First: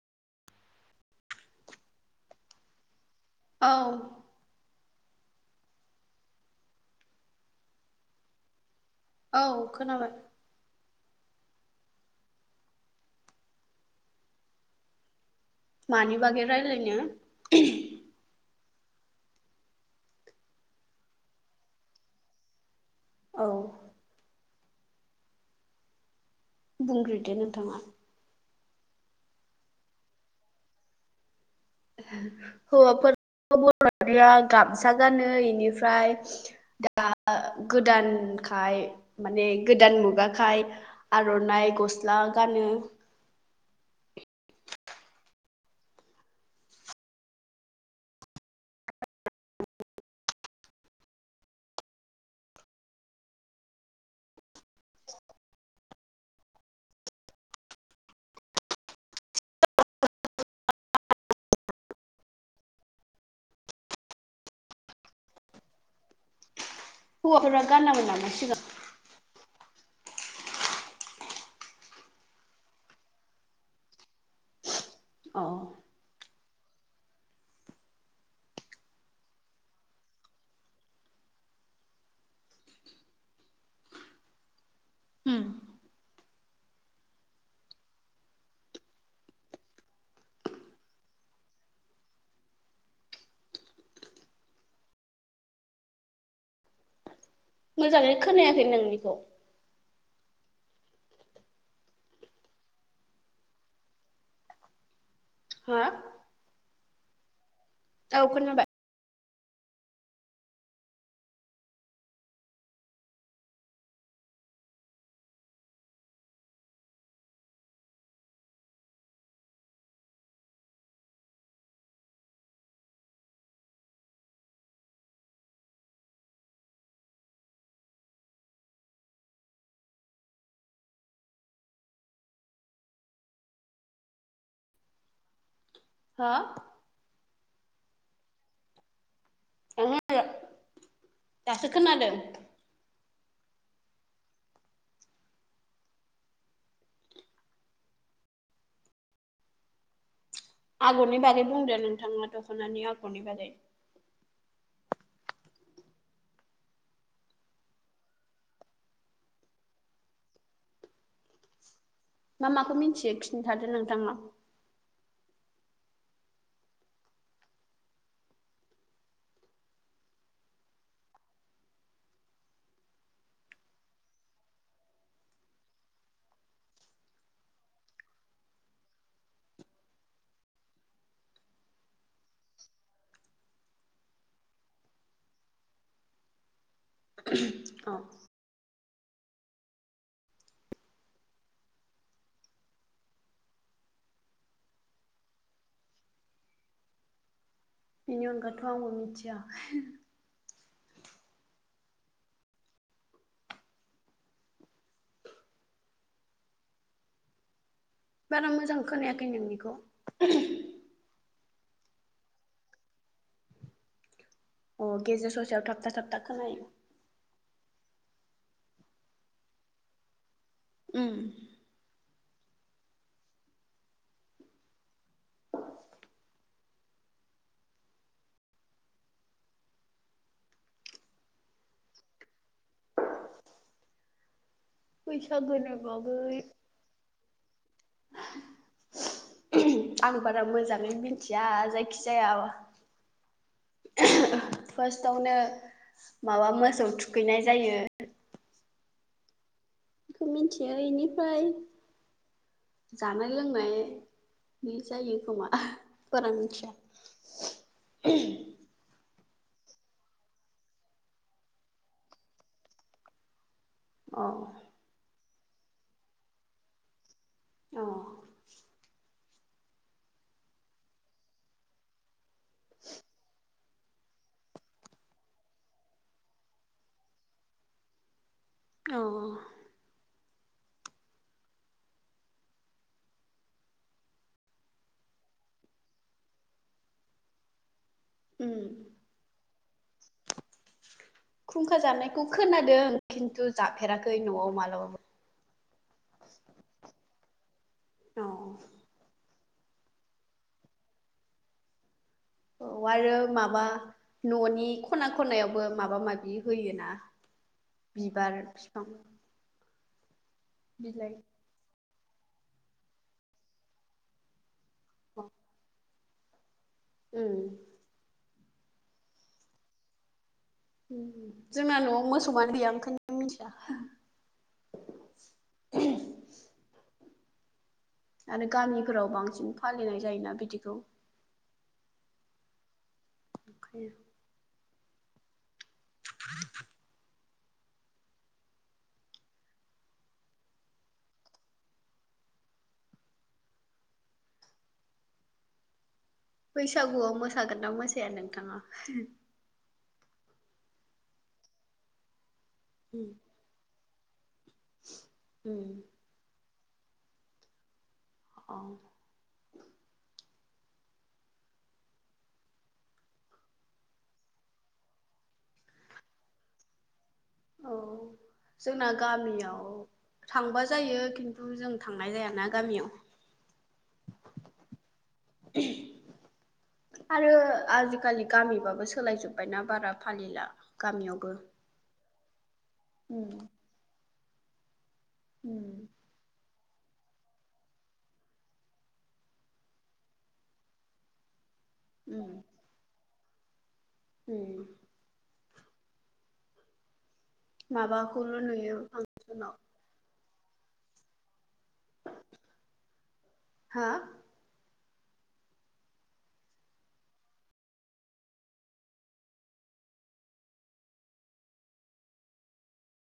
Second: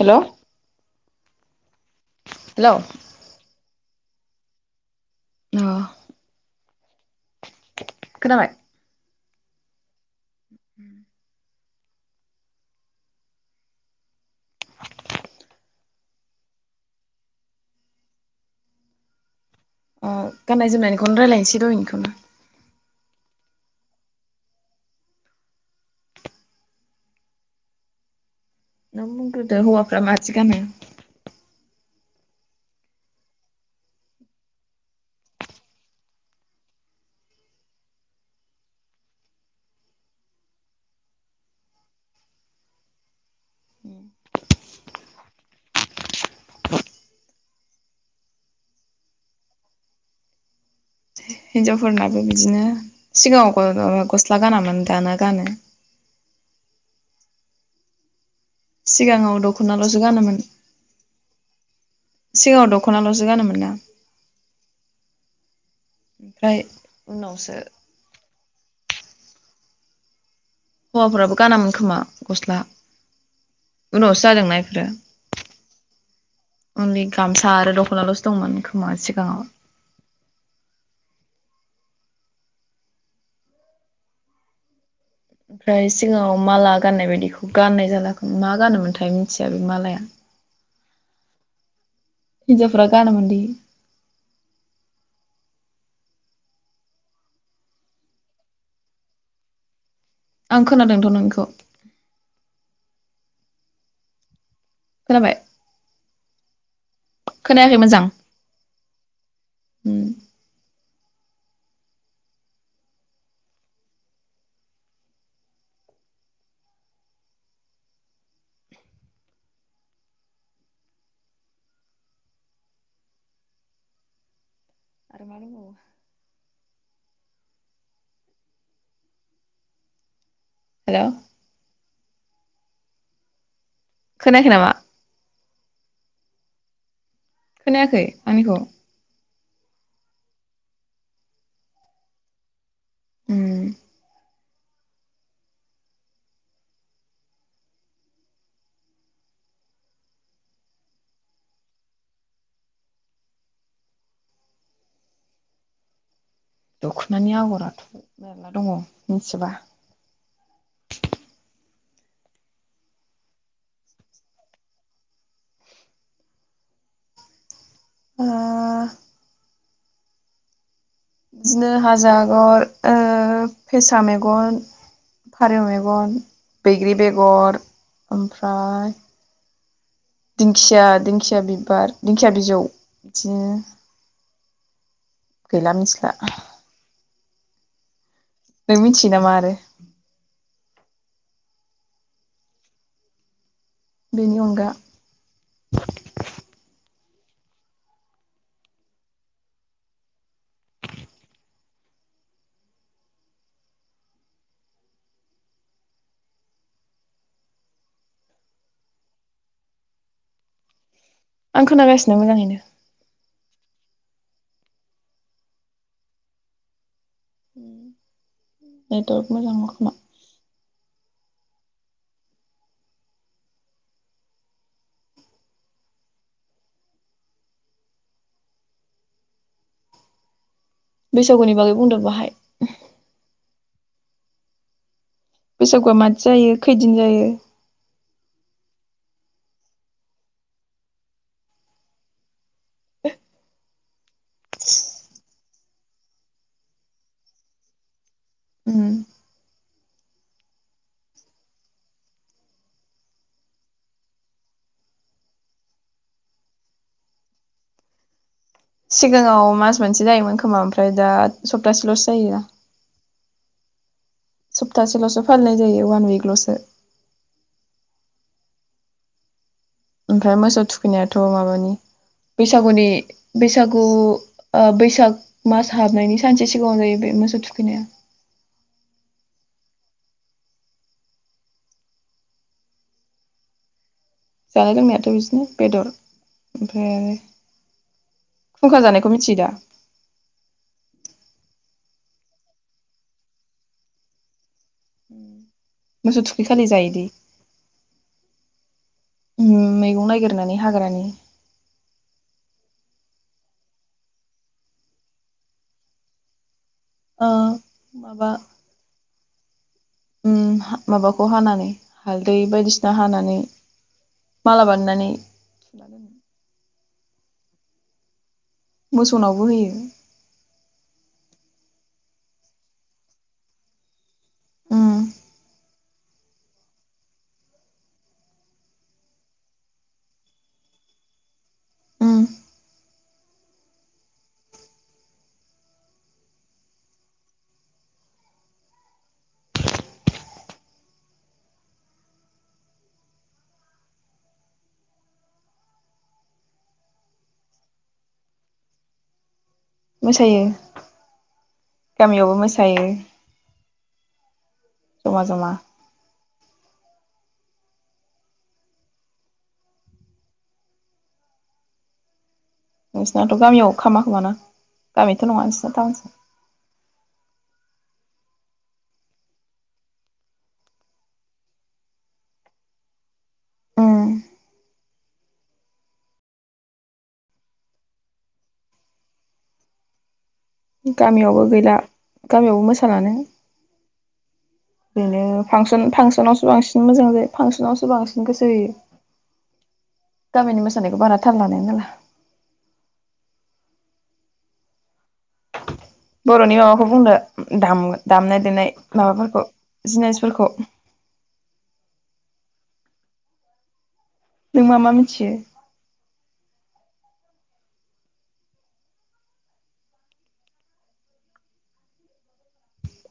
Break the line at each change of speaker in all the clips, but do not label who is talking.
हेल' hello
औ
ओ खोनाबाय
औ खोनाबाय
[inaudible]
मानि बागै रायलायनो
ओ गाननाय जोमनायनिखौनो रायज्लायनोसै दहायनिखौनो
औ बुंग्रोदो नोंथाङा
नों बुंग्रोदो हौवाफोरा मादि गानो
हौवाफोर बर हारिया गामसा गानो इनिफ्राय दा गोदानखाय माने गोदान मुगाखाय आरनाइ गस्ला गानो
हिनजावफोरनाबो बिदिनो सिगाङाव गस्ला गानामोन दाना गानो सिगाङाव दखनालसो गानोमोन सिगाङाव दखनालसो गानोमोन ना ओमफ्राय उनावसो
हौवाफोरा गानामोन नामा सिगां
हौवाफोराबो गानामोन खोमा गस्ला उनावसो जादोंना इफोरो
अ
अनलि गामसा आरो दखनालसो दंमोन खोमा सिगाङाव ओमफ्राय सिगाङाव माला गाननाय बायदिखौ गाननाय जालाखौ मा गानोमोनथाय मिथिया बे मालाया हिनजावफोरा गानोमोनदि
मोजाङै खोनायाखै नोंनिखौ
आं खोनादोंथ नोंनिखौ खोनाबाय
हा
खोनायाखै मोजां
औ खोनाबाय
[inaudible] [inaudible] हेलौ खोनायाखै नामा
हा
खोनायाखै आंनिखौ
ओंहो दासो खोनादों
उम
आगरनि बारै बुंदो नोंथाङा दख'नानि आगरनि बारै
दख'नि आगराथ' मेरला दङ मिथिबा
मा माखौ मिन्थियो खिन्थादो नोंथाङा।
ओ बिदिनो हाजो आगर ओ फेसा मेगन फारौ मेगन बैग्रि बेगर ओमफ्राय दिंखिया दिंखिया बिबार दिंखिया बिजौ बिदिनो गैला मिथिला
[unintelligible]
नों मिथियो नामा आरो? बिनि अनगा
बेनि अनगाथ' आंबो मिथिया। बारा मोजां खोनायाखै नोंनिखौ।
आं खोनागासिनो मोजाङैनो
अ गेजेर ससेयाव थाबथा थाबथा खोनायो।
नथ'अर्क मोजां नाङा खोमा
उम
बैसागुनि बागै बुंदो बाहाय।
बैसागोनि
बैसागुआ मादि
बागै
जायो खैदिन जायो
आं बारा मोजाङै मिथिया जायखिजाया फारस्टआवनो माबा मोसौ थुखैनाय जायो
उम
बेखौ मिथियो बेनिफ्राय जानाय लोंनाय बे जायो खोमा बारा मिथिया।
सिगाङाव मास मोनसे जायोमोन खोमा ओमफ्राय दा सप्तासेल'सो जायो।
औ।
सप्तासेल'सो फालिनाय जायो ववान उइकल'सो।
औ।
ओमफ्राय मोसौ थुखैनायाथ' माबानि, बैसागुनि बैसागु ओ बैसाग मास हाबनायनि सानसे सिगाङाव जायो बे मोसौ थुखैनाया।
औ औ।
जानाय लोंनायाथ' बिदिनो बेदर ओमफ्राय आरो
उम
खुंखा जानाय खौ मिथियोदा?
खुंखा जानायखौ खोनादों खिन्थु जाफेराखै न'आव मालाबाबो।
मोसौ थुखै खालि जायो दी।
औ।
उ मैगं नागिरनानै हाग्रानि
औ आरो माबा न'नि खना खनायावबो माबा माबि होयो ना।
ओ
बिबार बिफां
उ
बिलाइ
माबाखौ हानानै हालदै बायदिसिना हानानै, माला बानायनानै सोना दोनो
उम
मोसौनावबो होयो।
जोंना न'आव मोसौआनो गैया ओंखायनो मिथिया।
ओम।
आरो गामिफोराव बांसिन फालिनाय जायोना बिदिखौ?
उम
उखैयो। [unintelligible] बैसागुआव मोसागोनना मोसाया नोंथाङा?
मोसायो, गामियावबो मोसायो। जमा जमा।
उम अ'।
नोंसिनाथ' गामियाव खामा खोमा ना? गामिथ' नङा नोंसिना टाउनसो।
औ
[inaudible]
जोंना गामियाव थांबा जायो खिन्थु जों थांनाय जायाना गामियाव।
उम।
[unintelligible] आरो आजिखालि गामिबाबो सोलायजोब्बायना बारा फालिला।
गामियावबो गैला गामियावबो मोसालानो।
उम
बेनो
उम
फांसन-फांसनावसो बांसिन मोजां जायो, फांसनावसो बांसिन गोसो होयो। गामिनि मोानायखौ बारा थाल लानाय
उम। होम।
बर'नि माबाखौ बुंदो, दाम-दामनाय
माबाखौल'
देनाय
नुयो
माबाफोरखौ
फांसनाव
जिनिसफोरखौ।
हा?
नों मा मा मिथियो?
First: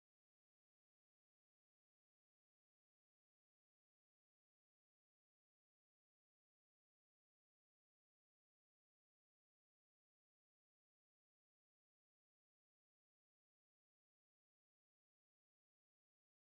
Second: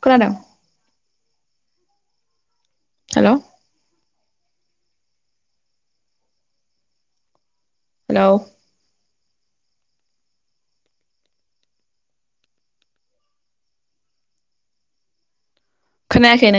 खोनादों? हेल'। हेलौ? खोनायाखै नो